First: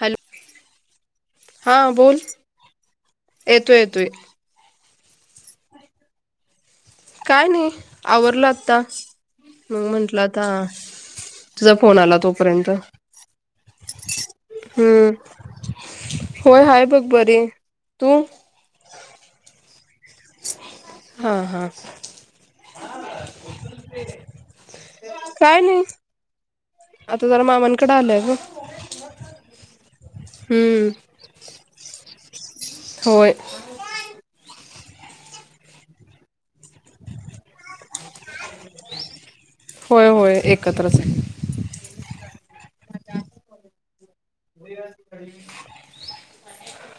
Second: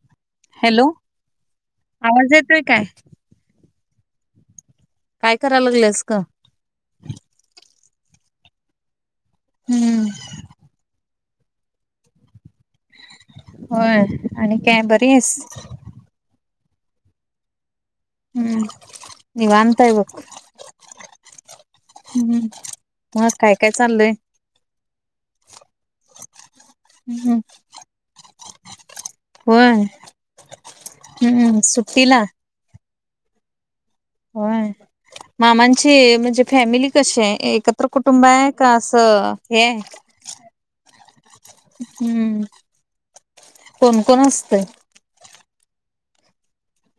Hello hello हा बोल आवाज येतोय काय? येतो येतोय काय कराय लागलंस क काय नाही आवरला आता मग हम्म म्हंटलं आता तुझा फोन आला तोपर्यंत होय आणि काय बरी हम्म आहेस होय हाय बघ बरी तू हम्म निवान्त हाय बग हा हा हम् मग काय काय चाललय काय नाही आता हम्म जरा मामांनकडे आलंय ग होय हम्म हम्म सु्टीला होय वय मामांची म्हणजे फॅमिली कशी आहे एकत्र कुटुंब आहे का असं हे होय होय एकत्रच आहे. [unintelligible] हम्म पण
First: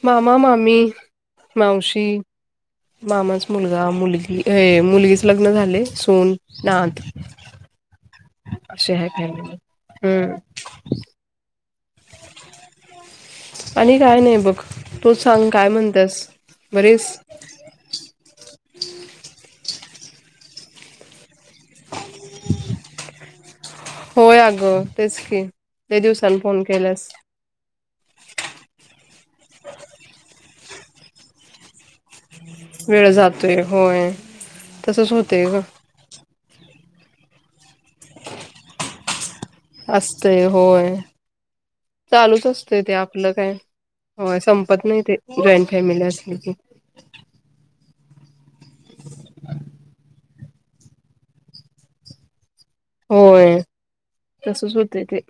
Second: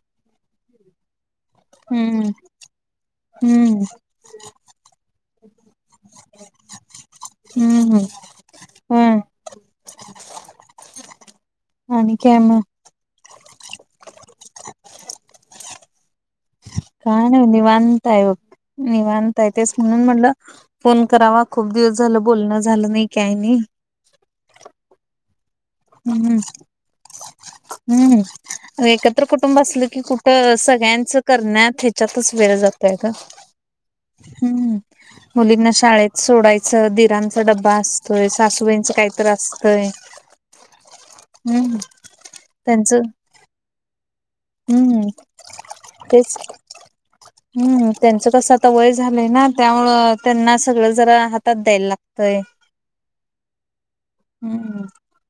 मामा मामी मावशी हम्म मामाच मुलगा हम्म मुलगी अ मुलगीच लग्न झाले सून नाथ हम् हम अशी हाय फॅमिली हम आणि काय मग? आणि काय नाही बघ तू सांग काय म्हणत्यास काय नाय निवांत हाय बग निवांत तेच म्हणून म्हटलं फोन करावा खूप दिवस झालं बोलणं झालं नाही काय नाही होय अगं तेच की ते दिवसान हम्म फोन केल्यास हम्म एकत्र कुटुंब असलं की कुठं सगळ्यांच करण्यात हेच्यातच जातय वेळ का् जातोय होय तसच होतय ग मुलींना शाळेत सोडायच दिरांचा ड्बा असतोय सासूबाईंचं काहीत असतंय असतय होय हम्म चालूच असतय ते त्यांचं आपलं काय होय संपत नाही हम्म ते जॉईंट फॅमिली तेच असली की हम्म त्यांचं कसं आता वय झालंय ना त्यामुळ त्यांना सगळं जरा हातात द्यायला लागतंय होय तसच हम्म होत ते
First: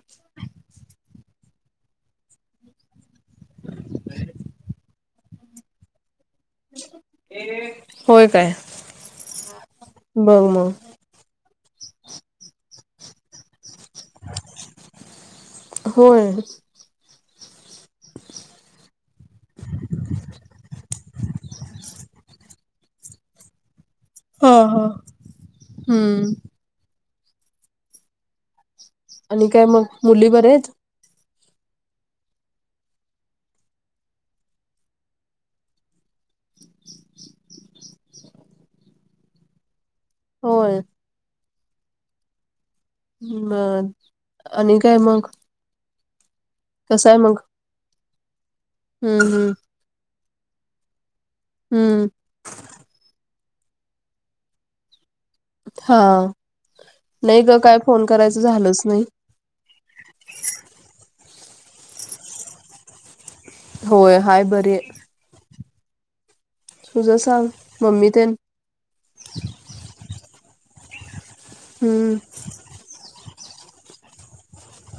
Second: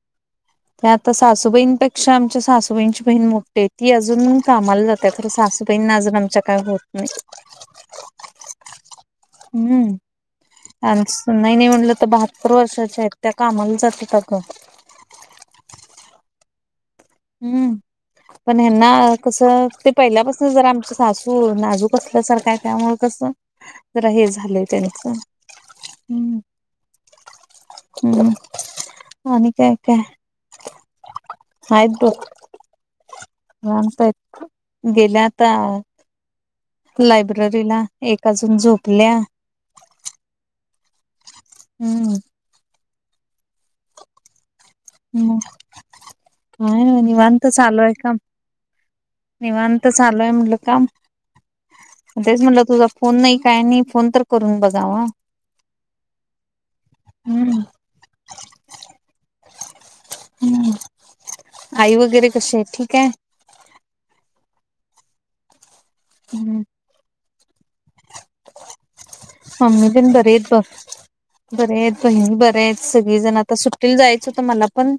ते आता सासूबाईंपेक्षा आमच्या सासूबाईंची बहीण मोठी ती अजून कामाला जात त्या सासूबाईण नाजर आमच्या कात नाही होय काय हम् बघ मग अ नाही नाही म्हटलं तर बहात्तर वर्षाच्या आहेत त्या कामाला जात अ ग होय हम्म पण हना कसं ते पहिल्यापासून जर आमच सासू नाजूक असल्यासारखा त्यामु कस जरा हे हा झालं हा त्यांच हम्म हम् हम् आणि काय मग मुली बरे आहेत हयो रातय गेल्याता लायब्ररी ला एका अजून झोपल्या होय हम्म म आणि काय मग काय नाही कसं नि आहे मग वानत चालू आहे काम हम्म हम्म निवांत चालूय म्हणल काम हम्म तेच म्हटलं तुझा फोन नाही काय नाही फोन तर करून बघावा हा नाही ग हम्म काय फोन करायचं झालंच नाही हम्म आई वगैरे कशी आहे ठीक आहे होय हाय बर हम्म तुझा सांग मम्मी ते ब बरे आहेत हम्म बहीण बरे आहेत सगळीजण आता सुटील जायचं होत मला पण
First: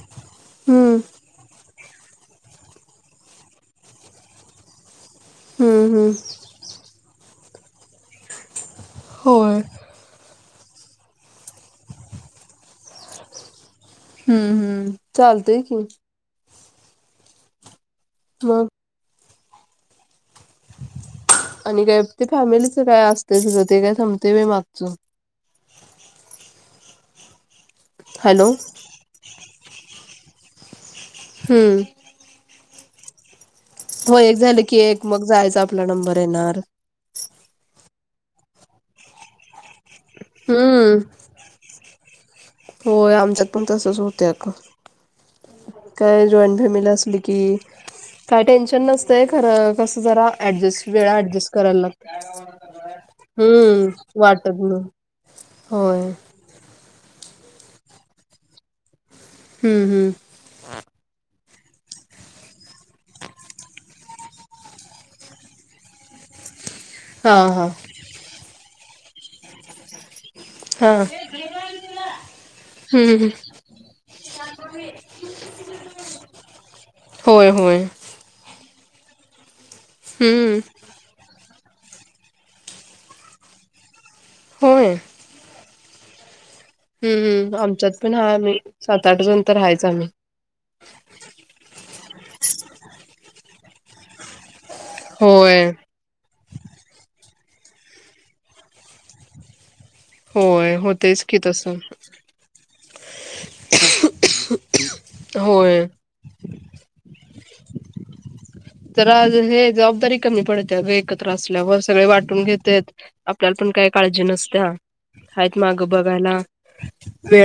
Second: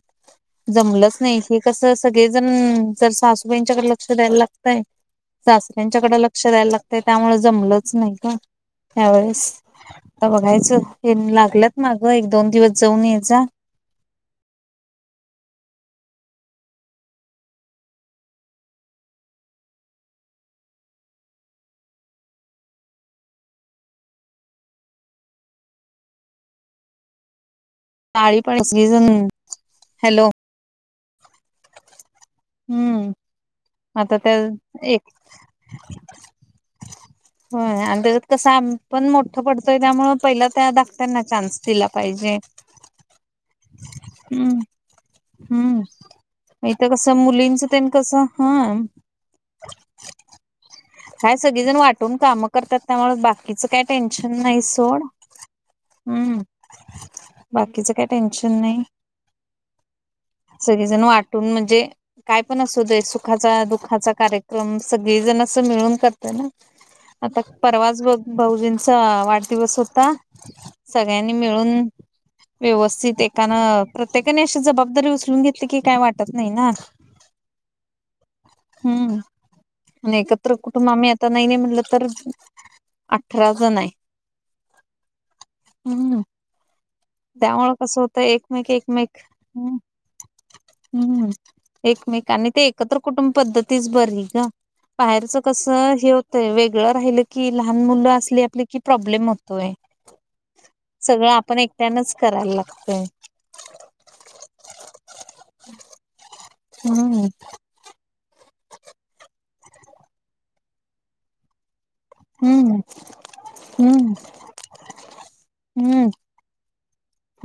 हम्म जमलंच नाही श कस सगळेजण जर सासूबाईंच्याकडे लक्ष द्यायला लागतय हम्म हम्म सासऱ्यांच्याकडे लक्ष द्यायला लागतय त्यामुळे जमलंच नाही का त्यावेळेस होय बघायच लागलंत मागं एक दोन दिवस जाऊन यायचा हम्म हम्म चालतंय की ह आणि काय ते फॅमिलीच काय असत सगळं ते काय थांबते म मागचं ह ळी हॅलो पड हॅलो हम्म हम्म आता हो त्या एक झालं की एक मग जायचा आपला नंबर येणार हो आणिगत कसा पण मोठं पडतोय त्यामु पहिला त्या हम्म दाखत्यांना चान्स दिला पाहिजे होय आमच्यात पण तसच होत अ हम्म हम्म काय जॉईट इथं फॅमिली कसं असली की मुलींच तेन कसं काय हा टेन्शन नसतय खर कस जरा ऍडजस्ट वेळा काय ऍडजस्ट सगळीजण करायला वाटून लागत काम करतात त्यामुळे बाकीचं काय हम्म टेन्शन नाही वाटत ना सोड हम्म बाकीचं काय टेन्शन नाही हम्म हम्म वाटून म्हणजे का पण असा दुखा कार्यक्रम स अस मिळून करतय ना हा, आता हा. परवाच ब भाऊजींचा वाढदिवस होता हा. सगळ्यांनी मिळून हम्म, व्यवस्थित हम्म. एकानं प्रत्येकाने अशी जबाबदारी उचलून घेतली की काही वाटत नाही ना हो हो हम्म आणि एकत्र कुटुंब आम्ही आता नाही नाही म्हण तर अठरा जण आहे हो हं् त्यामु आमच्यात कसं पण होतं हाय आम्ही एकमेक सात, एकमेक आठ जण तर ह हायच आम्ही. हम्म एकमेकांनी ते एकत्र कुटुंब पधती बरी ग बाहेरच कस होय, हे होतय वेगळं राहि कि लहान मुलं असली आपले कि प्रॉब्लेम होतोय होय होतेच की तसं करा ला होय. तर आज हे जबाबदारी कमी पडते एकत्र असल्यावर सगळे वाटून हम्म घेतेत आपल्याला पण काही हम्म काळजी नसत्या आहेत मागं बघायला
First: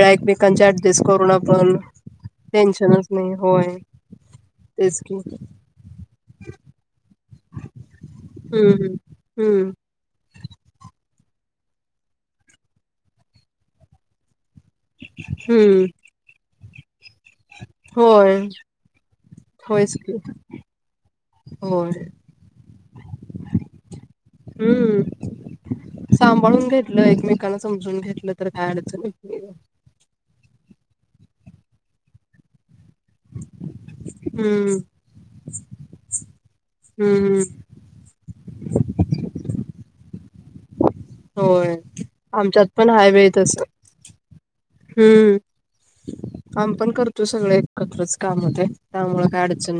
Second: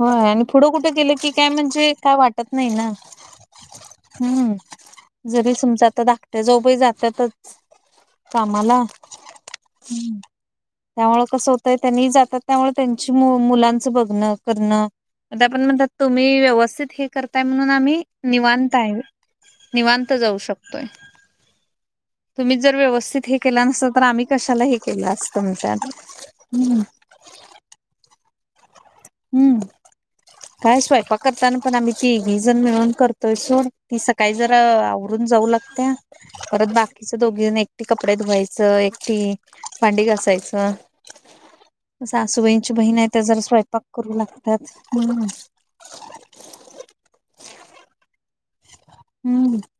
हो आणि एकमेकांच्या पुढं कुठे ऍडजस्ट केलं की करून काय आपण म्हणजे काय वाटत नाही ना टेन्शनच नाही. होय. हम्म तेच की. हम्म, जरी समज आता ाकट्या जो जात कामाला हम्म. हम्म, त्यामु कस होत तर त्यांनी जातात त्यामुळे त्यांची मुलांचं बघणं करण आपण हम्म. म्हणतात तुम्ही व्यवस्थित हे करताय म्हणून आम्ही होय निवडताय निवांत जाऊ शकतोय होर तुम्ही जर व्यवस्थित हे केला नसत तर आम्ही कशाला हे केलं हम्म अस तमच्यात एकाला समजून घेेतलं तर काय अडचं हम्म काय स्वयपाक करताना पण आम्ही ती भीजण मिळून करतोय सोड ती सकाळी जरा हम्म आवरून जाऊ लागते परत बाकीच हम्म दोघीण एकटी क कपडे धुवायचं एकटी भांडी घासायचं होय स आमच्यात आसूबाईंची पण बहीण आहे हाय तर बाई जरा तस स्वयंपाक करू लागतात हम्म काम पण करतो सगळे एकत्रच त्यामुळें का हम्म अडचण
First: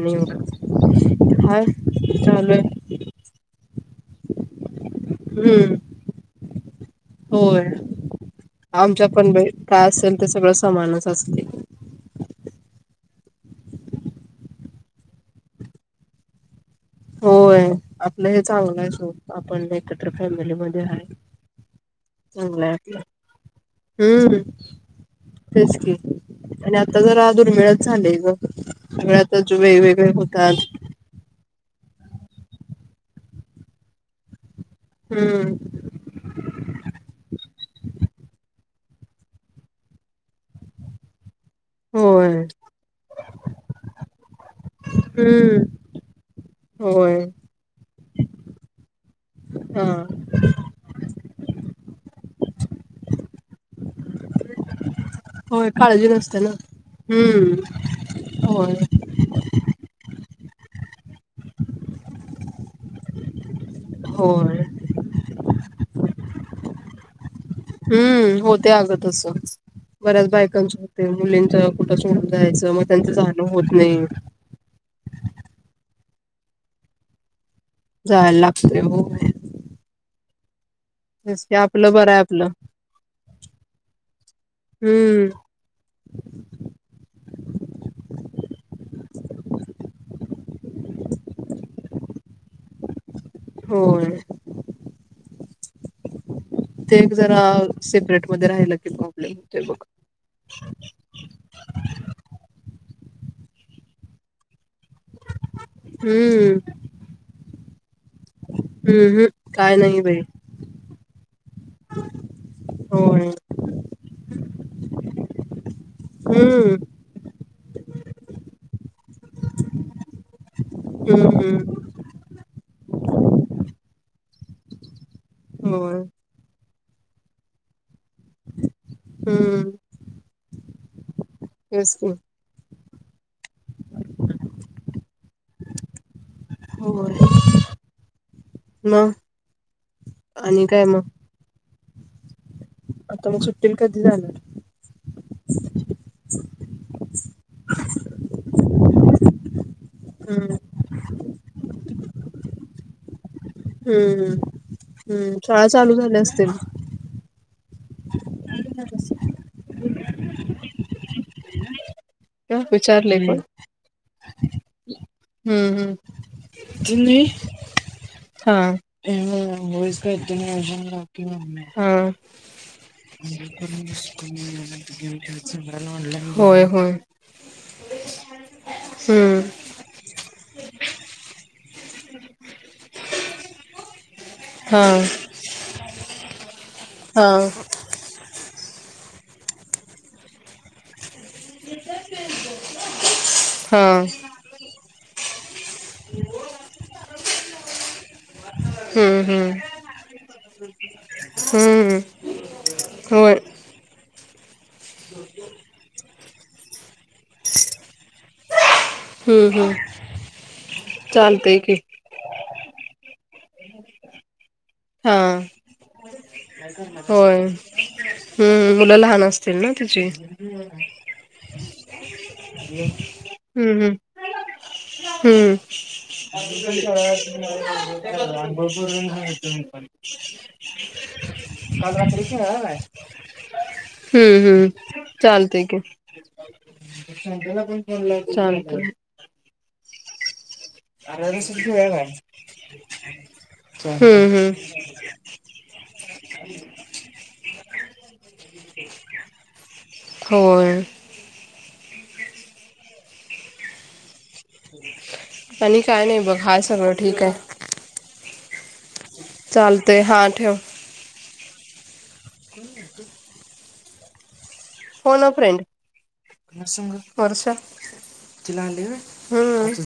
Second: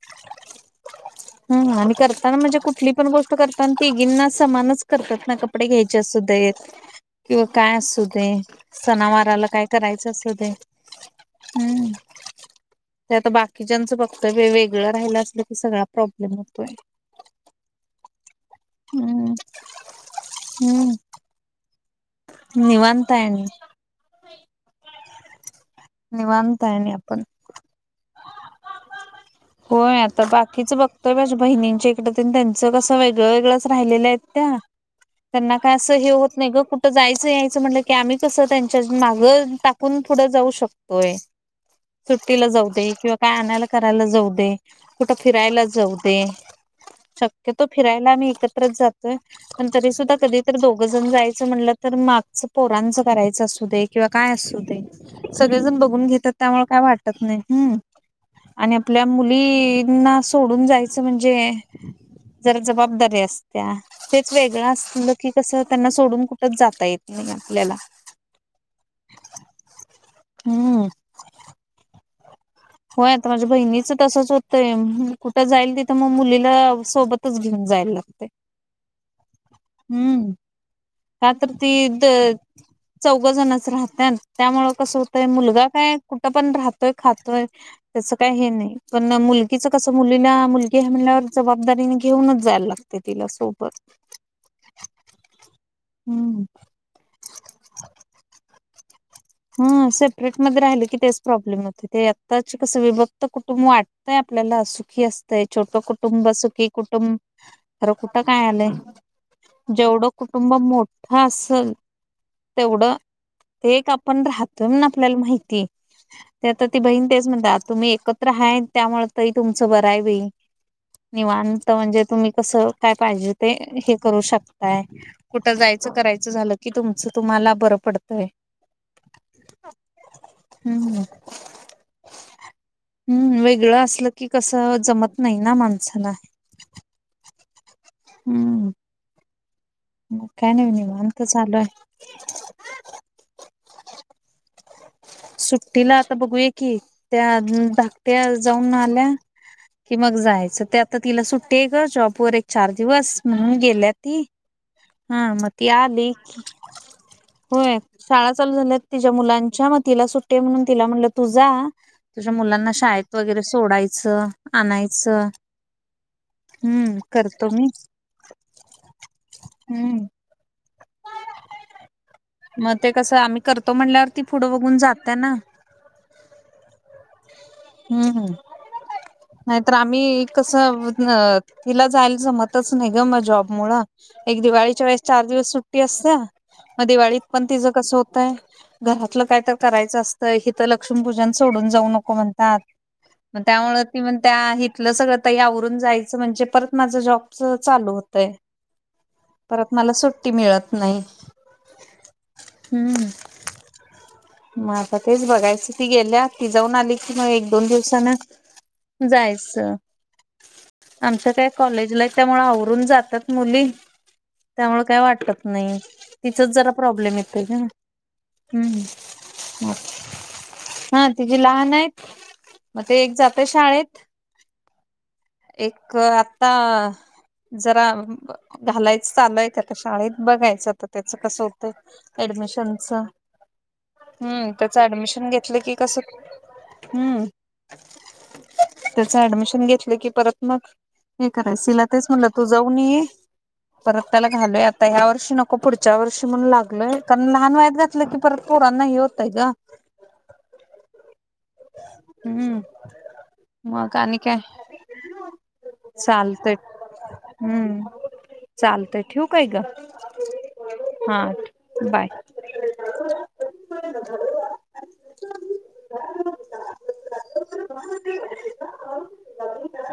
हा हम्म आणि करताना चालू म्हणजे कुठली आहे पण तिगींना समानच करतात ना कपडे हम्म घ्यायच्या सुद्धा येत किंवा होय काय असू दे आमच्या पण बाई सनावारला काय करायच असेल ते असू दे सगळं समानच असते हम् ते आता बाकीच्या्यांचं फक्त वेगळं राहिला असलं की सगळा प्रॉब्लेम होतोय होय आपलं हे चांगलं आहेो हम्म आपण एकत्र फॅमिलीमध्येध्ये हम्म आहे चांगला निवांत आहे आणि हम्म तेच की निवांत आहे आणि आता जर आपण. दुर्मिळच झालेय ग सगळ्यात होय वेगवेगळे आता होतात बाकीच बघतोय माझ्या बहिणींच्या इकडं त्यांचं कसं वेगळं वेगळंच राहिलेलं आहेत त्या हम्म त्यांना काय असं हे होत नाही ग कुठं जायचं यायचं म्हणलं की आम्ही कसं त्यां त्या माग टाकून थडं जाऊ शकतोय होय सुट्टीला जाऊ दे किंवा काय आणायला करायला जाऊ दे कुठं फिरायला हम्म जाऊ दे होय शक्यतो फिरायला आम्ही एकत्रच जातोय पण तरी हा सुद्धा कधीतरी दोघ जण जायच म्हटलं तर मागचं पोरांच करायचं असू दे किंवा काय असू दे होय सगळेजण बघून काळजी घेतात नसते ना त्यामुळे काय वाटत नाही हम्म आणि होय आपल्या मुलीना सोडून जायच म्हणजे जर जबाबदारी अस त्या तेच होय वेगळं असलं की कसं त्यांना सोडून कुठच जाता येत नाही आपल्याला हम्म होते आगतच बऱ्याच बायकांच हम्म. होते मुलींच कुठच होय आता माझ्या बहिणीच तसच होतं कुठं जाईल तिथं मग मुलीला सोबतच घेऊन जायला लागते लागतंय होय हम्म त्यात तेच की त आपलं इथ बरं आहे आपलं चौघ जणच राहत त्यामु कसं होतंय हम्म मुलगा काय कुठं पण राहतोय खातोय त्यासं काही हे नाही पण मुलगीचं कसं मुलीला मुलगी ह म्हणल्यावर जबाबदारी घेऊनच जायला लागते तिला सोबत होय हम्म ते एक जरा सेपरेट मध्ये राहिल कि ह सेपरेटमध्ये राहिले की तेच प्रॉब्लेम होते ते आत्ताचे कस विभक् त कुटुंब वाटतंय आपल्याला सुखी असतंय छोटं कुटुंब सुखी हम्म कुटुंब खरं कुठं काय आलंय हम्म काय नाही जेवढं बाई कुटुंब मोठं असल तेवढं होय एक आप आपण राहतो म्हणून आपल्याला माहिती आहे ते आता हम्म ती बहीण तेच म्हणते आतून ते एकत्र आहे त्यामुळ ताई तुमचं बर आहे बई हम्म निवांत हम्म. म्हणजे तुम्ही कसं काय पाहिजे ते हे करू शकताय कुठं जायचं होय करायचं झालं की तुमच तुम्हाला बरं पडतय. हम्म हम्म हम् [unintelligible] हम्म वेगळं असल की कसं जमत नाही ना माणसाना. होय हम्म मग काय आणि नाही मग निवांत चालू आहे. आता मग सुट्टीला कधी जाणार. सुट्टीला आता बघूया की त्या धाकट्या ऊ जाऊन आल्या कि मग हम्म जायचं ते आता तिला सुट्टी आहे जॉबवर एक चार दिवस म्हणून गेल्या ती हम्म ह हम्म मग शाळा ती चालू आली झाल्या असतील होय शाळा चालू झाल्यात तिच्या मुलांच्या मग तिला सुट्टी आहे म्हणून तिला म्हटलं तु जा तुझ्या का मुलांना शाळेत विचारले पण वगैरे सोडायचं आणायचं. हम्म हम्म हम्म तुम्ही करतो मी. हा हम्म [unintelligible] ह मग ते कसं आम्ही करतो म्हटल्यावर ती पुढं बघून जा होय होय हुं हुं हम्म नाहीतर आम्ही कसं अ तिला जायला जमतच नाही ग म जॉब मुळ एक दिवाळीच्या हा वेळेस चार दिवस सुट्टी असते मग दिवाळीत हा पण तिचं कसं होतय घरातलं काय तर करायचं असतं हीत लक्ष्मीपूजन सोडून जाऊ नको म्हणतात. मग त्यामुळे ती हा म्हणत्या इथलं सगळं ताई आवरून जायचं म्हणजे परत माझं जॉबच चालू होत तय हम्म परत हम्म मला सुट्टी मिळत नाही. हम्म होय. म आता तेच बघायच ती गेल्या ती जाऊन आली की म एक दोन दिवसान हम्म जायच, हम्म आमच्या काय चालतंय की कॉलेजलाये, त्यामुळ आवरून जातात मुली. त्यामुळे काय हा वाटत नाही, तिचच जरा प्रॉब्लेम होय येतय ग, हम्म. मुलं लहान असतील ना तुझी हा तिची लहाने. म ते एक जातं हम्म शाळेत. हम्म एक आता जरा घालायचं चालू आहे का कशा हम्म शाळेत बघायचं आता त्याच कसं होतंय काल रात्री खेळालाय ऍडमिशनच. हम्म हम्म त्याचं हम्म ऍडमिशन घेतलं चालतंय की कसं हम् शांतला पण फोन लाव त्याच ऍडमिशन घेतलं की परत मग हे कराय तिला खेळालाय तेच म्हणलं तू जाऊन ये. परत हम्म त्याला हम्म घालूया आता ह्या वर्षी नको पुढच्या वर्षी म्हणून लागलोय, कारण लहान वायात घातलं की परत पोरांना हे होतंय ग. होय. हम्म मग आणि काय? आणि काय नाही बघ चालतय हाय सगळं ठीके. हम्म चालतय ठेऊ काय ग, हा ठेव हा बाय. [unintelligible] [unintelligible] फोनो फ्रेंड. रसंग वर्ष तला ह [unintelligible]